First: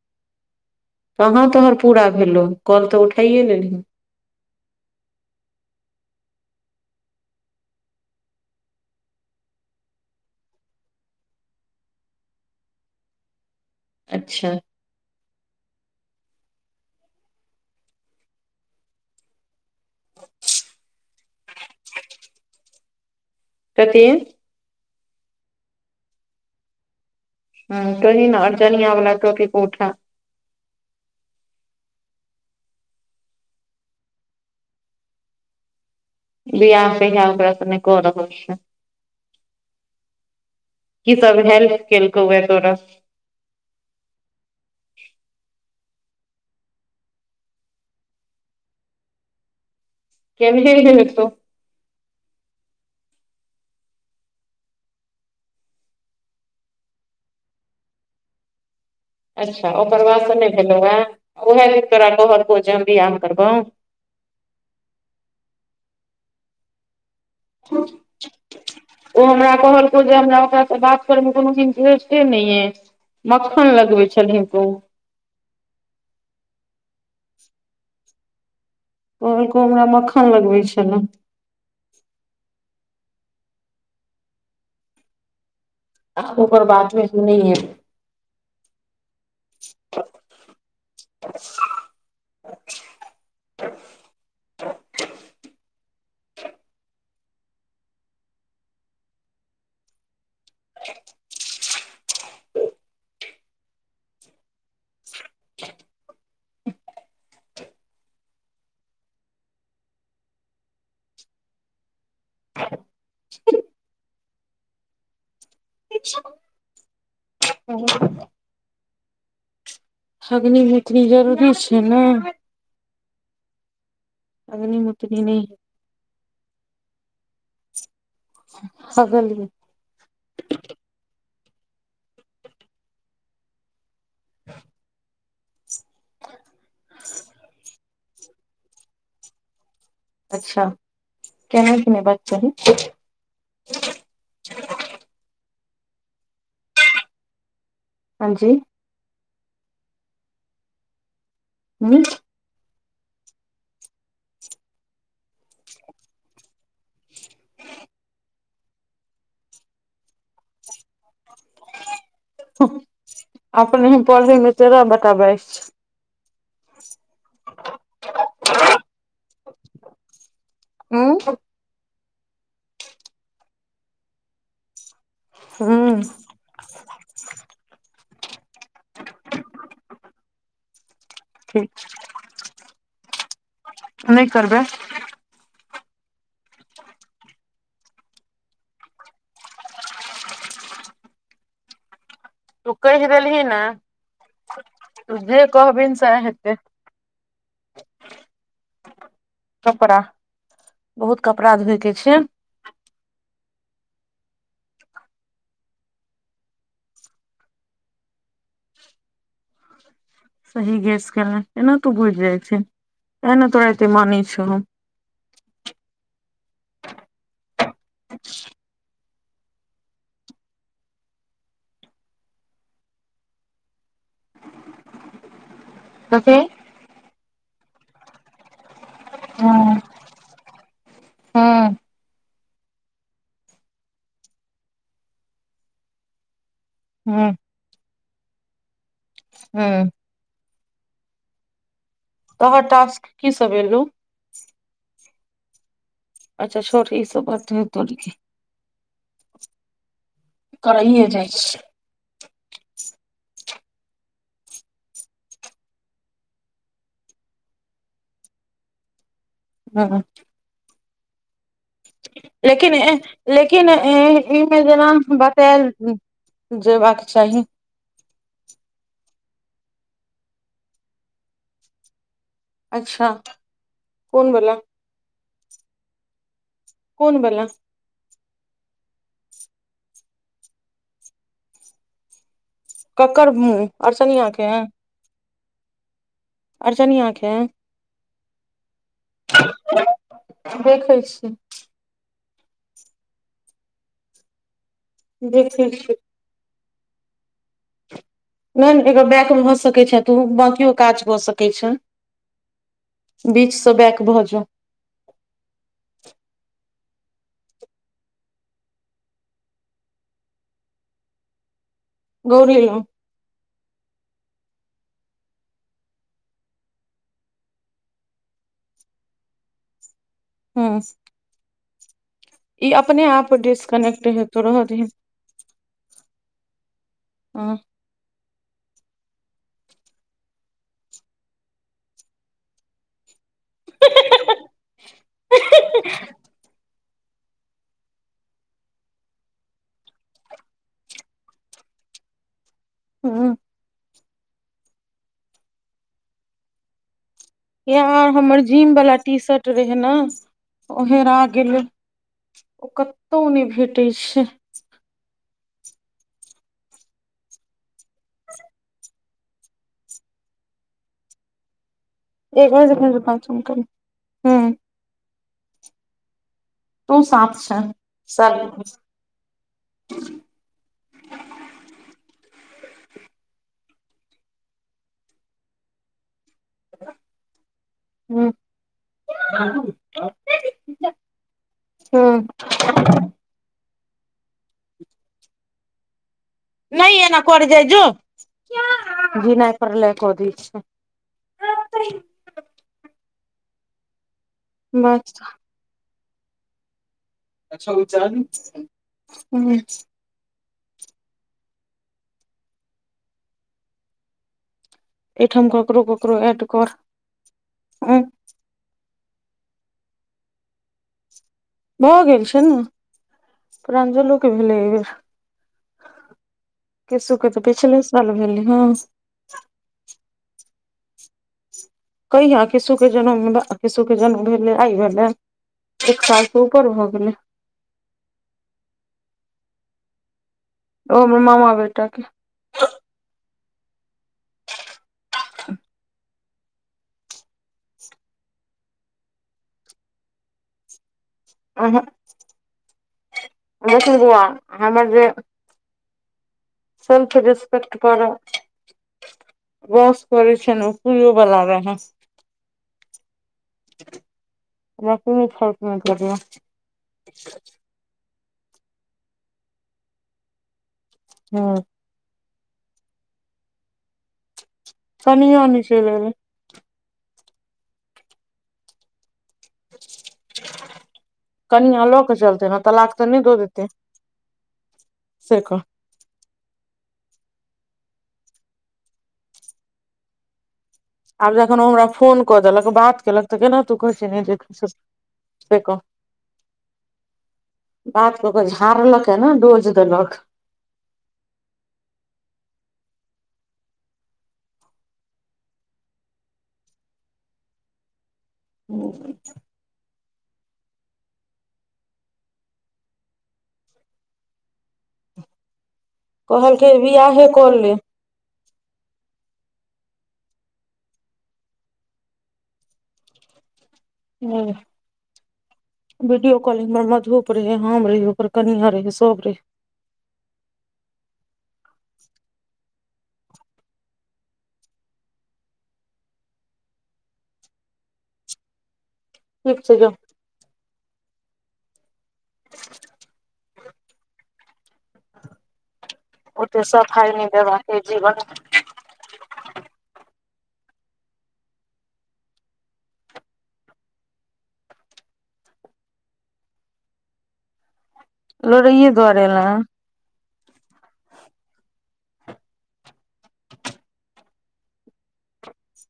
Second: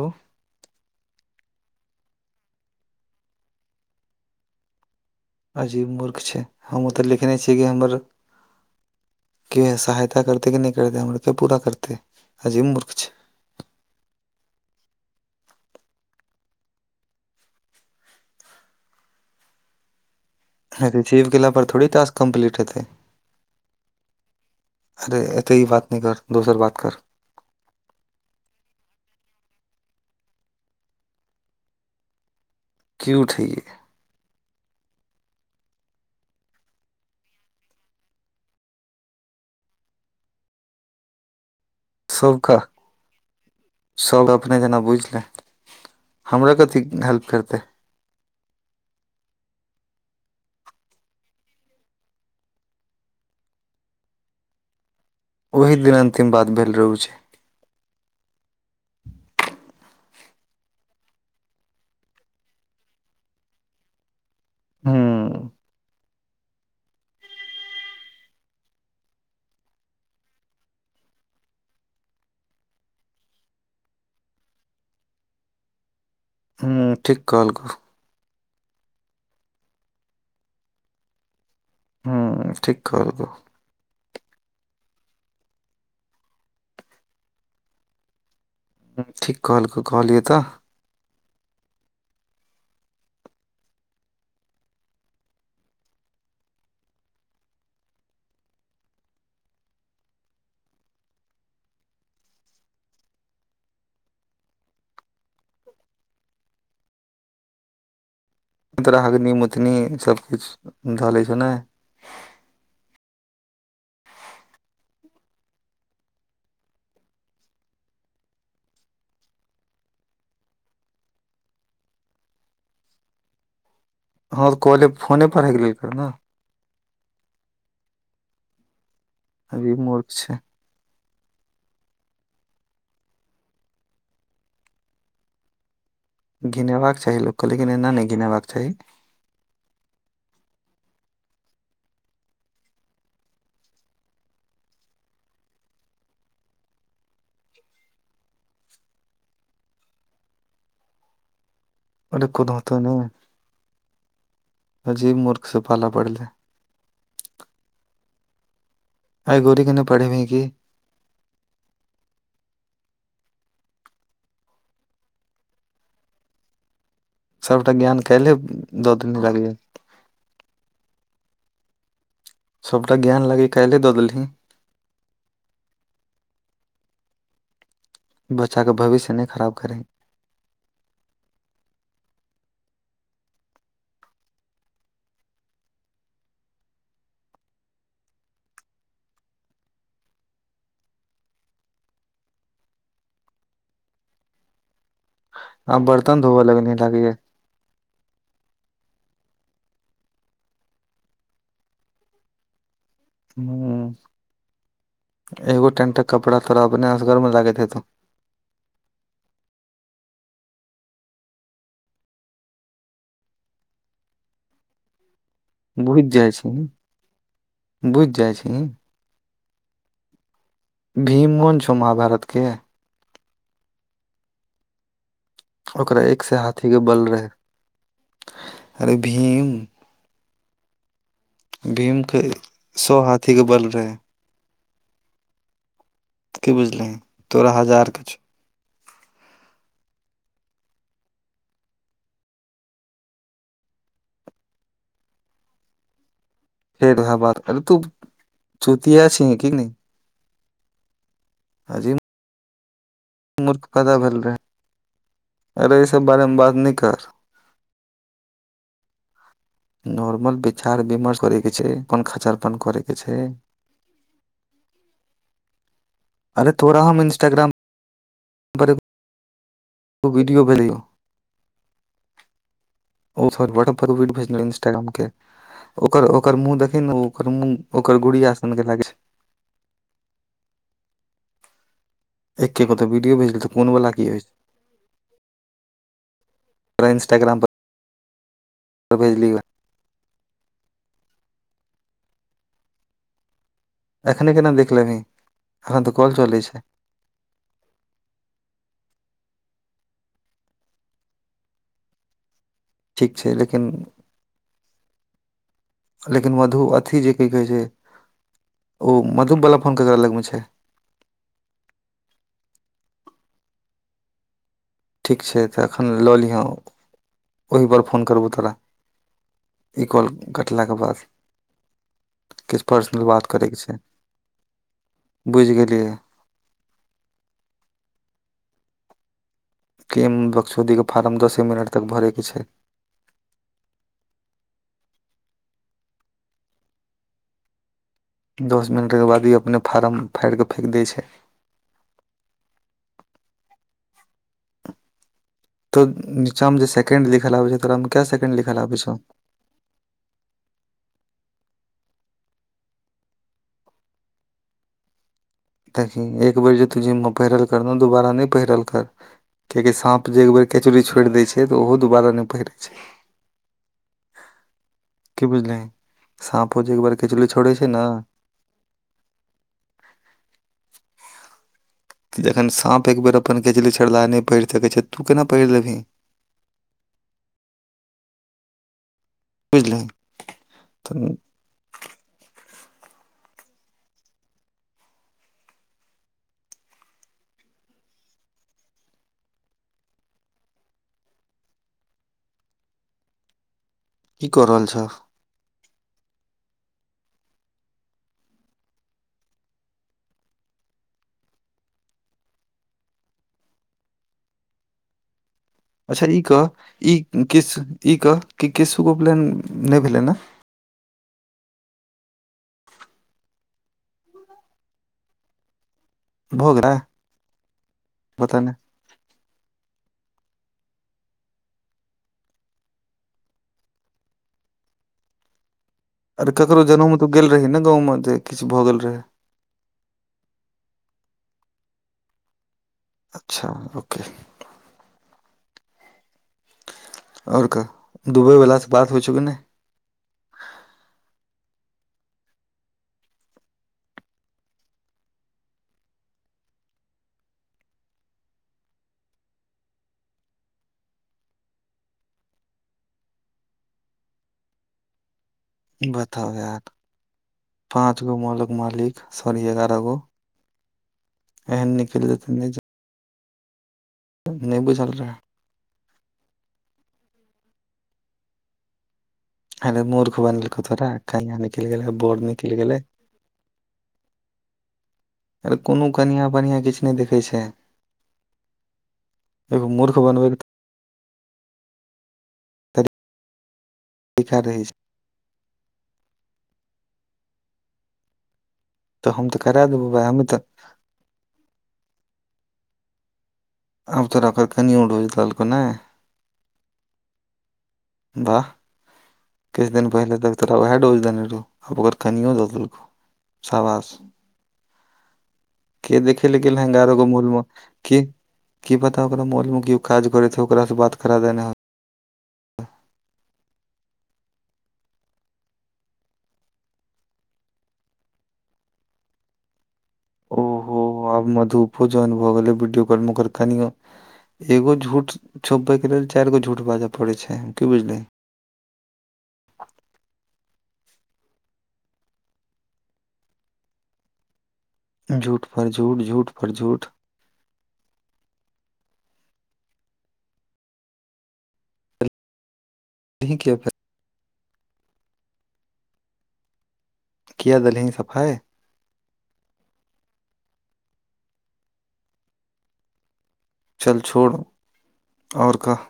hello कहाँ तोहर पूरा भेलो कॉल तऽ उठाइये लेलहि अजीब मूर्ख छै हम ओ तऽ लिखने छियै कि हमर किह सहायता करतै कि नहि करते हमलोगके पूरा करतै अजीब मूर्ख छै अच्छा ह [inaudible] थ रिसीव केला पर थोड़े टास्क कंप्लीट हेतै [unintelligible] हरे ऐतय ई बात नहि कर दोसर बात कर हँ तही ने अर्चनियाँवला टॉपिक के उठा की उठैयै बियाह कहिया करत नै क रहल छियौ की सब हेल्प केलकौए तोरा सभ अपने जेना बुझ लहिन हमरे कथी हेल्प करतै केनहे हेतौ ओही दिन अन्तिम बात भेल रहू छै अच्छा ओकर बाद से नहि भेलौहें उहे दिन तोरा कहलकौ जे हम बियाह करबौ हूंम्म ह [inaudible] ओ हमरा कहलकौ जे हमरा ओकरासँ बात करयमे कोनो इंटरेस्टे नहि यऽ मक्खन लगबै छलहींन तु हूँ ठीक कहल कौ कहलको हमरा मक्खन लगबै छलए हूंम्म ठीक कहलकौ आ ओकर बातमे सुनी है ठीक कहलकौ कहलियौ तऽ [unintelligible] तोरा हग्नि मुतनी सभ किछु धऽ लै छौ ने अच्छा [inaudible] [unintelligible] हगनी मुतनी जरूरी छै ने हँ कले अग्निहोत्री फोने पर नहि हैग लैते ने [unintelligible] मुर्ख छै [unintelligible] घिनेबाक चाही लोकके लेकिन एना नहि घिनेबाक चाही अच्छा केना केना घिनेबाक चाही हँ जी हुँ कोनो होत नहि अजीब मुर्ख से पाला पड़लै [unintelligible] अइ गोरी के नहि पढ़ेबहीं की हुं अपने पढ़ैमे तोरा बताबै सबटा ज्ञान कैल्हि दऽ देने रहिं हूं सभटा ज्ञान लागैए काल्हि दऽ देलहींन हूँ बच्चाके भविष्य नहि खराब करहिं ठीक छै नहि करबै तू कहि देलही ने तू जे कहबी हींन सएह हेतै लागए कपड़ा बहुत कपड़ा धोए के छै ह एगो टेंटक कपड़ा थोड़ा अपने असगरमे लागैत हेतौ सही गेस केलें एना तू बुझि जाय छहीं तैं ने तोरा एते मानै छियौ हम बुझि जाइ छी बुझि जाइ छीहिं भीम मोन छौ महाभारतके ओकरा एक कथी सय हाथी के बल रहे अरे भीम हूं हूं भीम के सो हाथी के बल रहेै की बुझ लिहि हूं तोरा हजार के छौ हूंम्म तोहर टास्क की सब एलौ अच्छा छोर फेर ई वएह सब बात अरे नै तू करैके हय चुतिया छी कि नहि करैए जाइ छै अजीब मूर्ख पदा भेल रहे अरे ई सब बारम बार नै कर हूं नॉर्मल विचार विमर्श करे के छै कोन खचर पन करे के छै के नै एंह इमे जेना बतायल अरे तोरा हम जेबाक चाही इन्टाग्राम पर [unintelligible] ओ वीडियो भेलियौ अच्छा ओड कोन भेजलै वला इंस्टाग्राम के [unintelligible] ओकर ओकर मुंह देखे ने कोन ओकर वला मुह ओकर गुड़ीया सन के लागै छै छै एके गो तऽ वीडियो केकर भेजल तऽ मुंह कोन वाला की होइ छै अर्चनिया के है तोरा अर्चनियाँ के इंस्टाग्राम पर भेजलियौ देखै छी एखने केना देख लेबही देखै एखन छी द कल चलै छै नहि एकर बैक भऽ सकै छै तुऽ ओ बकियो काज कऽ सकै छै ठीक छै लेकिन बीचसँ बैक भजो लेकिन मधु अथी जे की कहे छै ओ मधु बलफन के करा लग मे छै गौरी लग ठीक छै तऽ एखन लऽ लिहौ ओहिपर फोन करबौ तोरा ई काॅल कटलाके हूँ बाद किछु ई पर्सनल अपने बात आप करैके छै डिस्कनेक्ट हेतौ रहदही बुझि गेलियै हँ किम बक्सौदीके फारम दसे मिनट तक भरैके छै दस मिनटके बाद ई अपने फार्म फाइड़ कऽ फेक दै छै ह्म त नीचामे जे सेकंड लिखल आबै छै तोरामे कै सेकंड लिखल आबै छौ ट्रेन ओहेरा गेल ओ कतहु नहि भेटै छै ताकि एक बेर जे तू जिममे पहिरल कर ने दुोबारा नहि पहिरल कर [unintelligible] कियाे स सांप जे एक केचड़ी छोइड़ दैय छै से तऽ ओहो दुबारा नहि एक पहिरै ब छै देख पचम ह [unintelligible] की बुझलहि साँपो जे तू साँप छै ने स त जखन साँप एक बेेर अपन केचली छोड़लाहा नहि पहिड़ सकैत छै तू केना पहिर लेबही ह्म बुझलही [unintelligible] तऽ ह्म नहि एना करै जाइ जो जीनाइ परलै क दै छै ह [unintelligible] की कऽ रहल छें बस चान ह [unintelligible] एहिठाम क अच्छा ई के ई किस ई हूँ के क किशु उपनयन नहि भेलै ने भऽ गेल छै ने प्रंजलो के भेलै अइ बेर भऽ गेलै किसुके तऽ पिछले साल पता नहि भेलैहँ कहिया किशु के जन्म किशु के जन्म भेले आइ भेलै एक साल आर से ककरो ऊपर भऽ जनेउमे तऽ गेलै गेल रही ने गाँवमे जे किछ भऽ गेल रहै ओ हमर मामा बेटा के अच्छा ओके आओर कह दुबइवलासँ बात होइ छौ की नहि अहन् सुन हमर जे सेेल्फ रिस्पेक्ट कर बस कर छै ओ पूयो वाला रह है हमरा कोनो फर्क नहि बताउ यार परैये पाँच गो मलक मालिक सॉरी एगारह गो ह एहन निकल देतै ने नहि बुझ कनिया नहि चैल एलै अरे मूर्ख बनेलको तोरा कहिया निकलि कनियाँ गेले लऽ के बोर्ड चलते निकलि ने गेले तलाक तऽ नहि द देते [inaudible] से अरे कह कोनो कनियाँ मनियाँ किछ नै देखै छै एगो मूर्ख आब जखन ओ हमरा फोन कऽ देलक बात कयलक तऽ केना तू कहै छै नहि जे तरीका रहै छै से कह बात क के झारलक तऽ हे हम ने तऽ करा डोज देबौ भाय देलक हमे तऽ अब तोरा पर कनियो ठोज छै दाल को नहि वाह हूंम्म किछु दिन पहिले तक तोरा वएह डोज देने रहौ आब ओकर कनियो दऽ देलकौ सावास के देख ल कि कहलकै लहेंगारोे बियाहे मूलमे कऽ ले कि की पता ओकरा मोल मे कियो काज करे हे ओकास से बात करा देना ह हूंम्म [inaudible] वीडियो कॉलिंगर मधुप रहे हम रहे ओकर कनियाँ रहे सब रहे ओहो हो आब मधुपो ज्वाइन भऽ गेलै वीडियो कॉल मे कनियों एगो झूठ छोपबैके लेल चारि गो झूठ बाजऽ पड़ैत छै की बुझलही ठीक छै जो [inaudible] झूठ पर झूठ झूठ पर झूठ पाई नहि देबा से जीवन ठीके फर किया दलहनी सफाइ लोड़ैये दुआरे एलेह़ ल चल छोड़ आओर कह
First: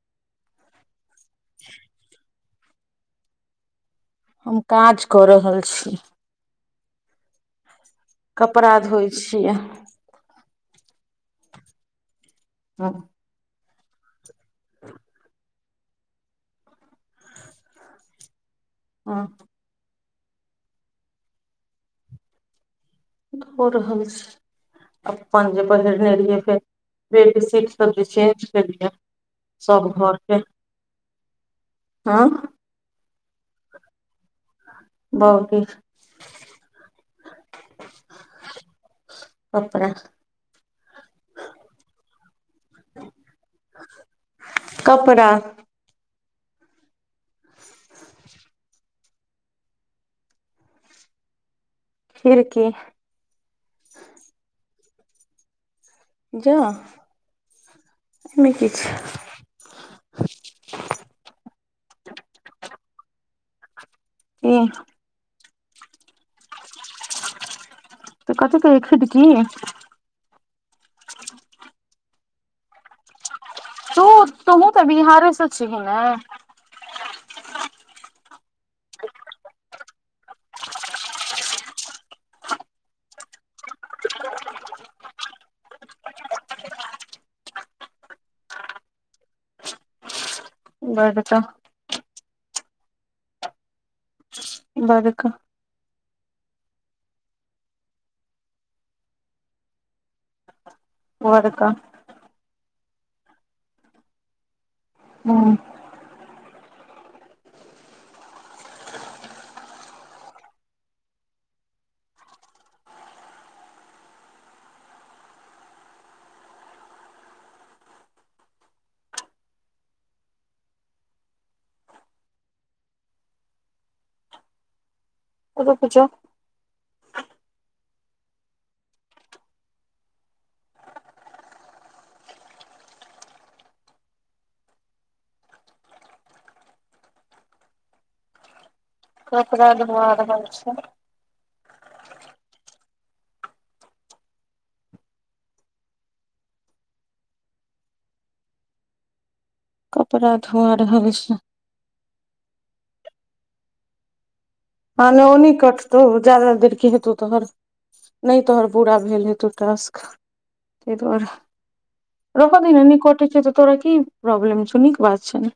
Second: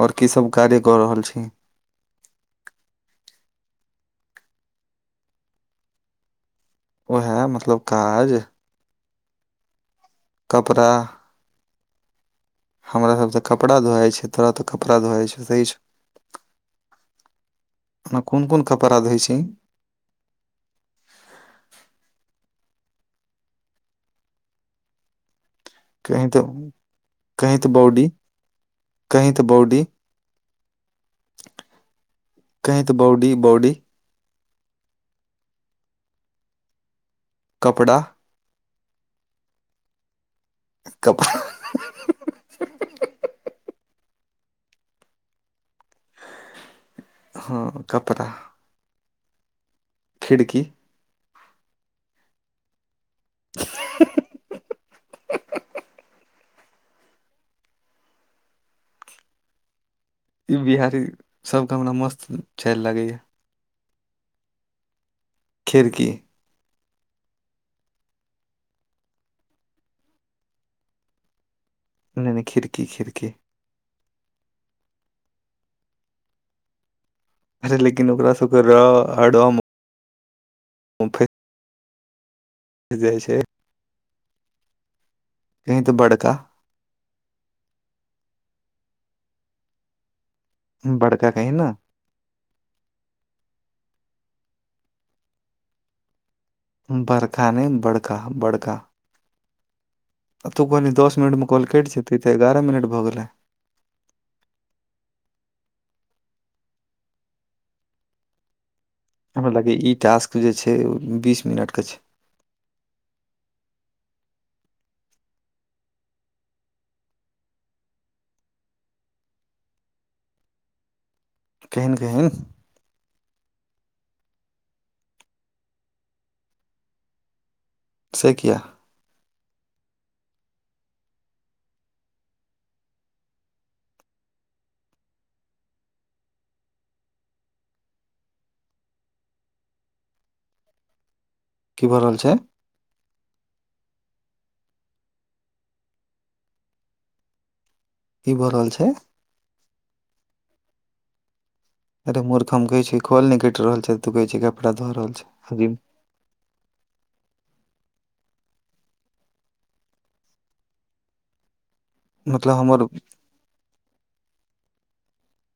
आओर की सब कार्य कऽ रहल छी हम काज कऽ रहल छी ओ ह मतलब काज कपडा़ धोइ छियै कपड़ा हँ हमरा सब त कपड़ा धोवइ छै तो तऽ कपड़ा धोइ छै सही छै और क कोन कोन कपड़ा द होैत छै धो रहल छी अपन कहीं नेरीए तऽ फेर बे कहीं सीट तऽ सब बॉडी चेज करए कहीं तऽ बॉडी सब घरके हँ कहिं तऽ बॉडी बॉउडी बॉउडी कपड़ा कपड़ा कपड़ा कपड़ा हँ कपड़ा खिड़की खिड़की [inaudible] जा एसमे कि छै इई बिहारी सब के हमरा मस्त च लागे ये ऐंह खिड़की तऽ कथी कह एक खिड़की नहि नहि खिड़की खिड़की तू तुहु तऽ बिहारसँ छिही ने छै लेकिन ओकरा सब के र रम उफै जाइ छै कहीं तऽ बड़का बड़का कही ने बड़का बड़खा ने बड़का बड़का तू बने दस मिनटमे कॉल बड़का कैट जेतै तऽ एगारह मिनट भऽ गेलै हूंम्म हमरा लागे ई टास्क जे छै बीस मिनट के छै केन कहीन रुकि जो से किया कपड़ा धुआ रहल छै की भऽ रहल छै की भऽ रहल छै कपड़ा धोआ रहल छै अरे मूर्ख हम कहै छी कल नहि कैट रहल छै तुऽ कहैछी कपड़ा धुआ आ न ओ नीकट तो जायदा देर कि हेतौ तोहर नहि तोहर पुरा भेल हेतौ टास्क त दुआर रखऽ मतलब दही ने हमर नै कटै छै तऽ तोरा की प्रॉब्म छौ नीक बात छै ने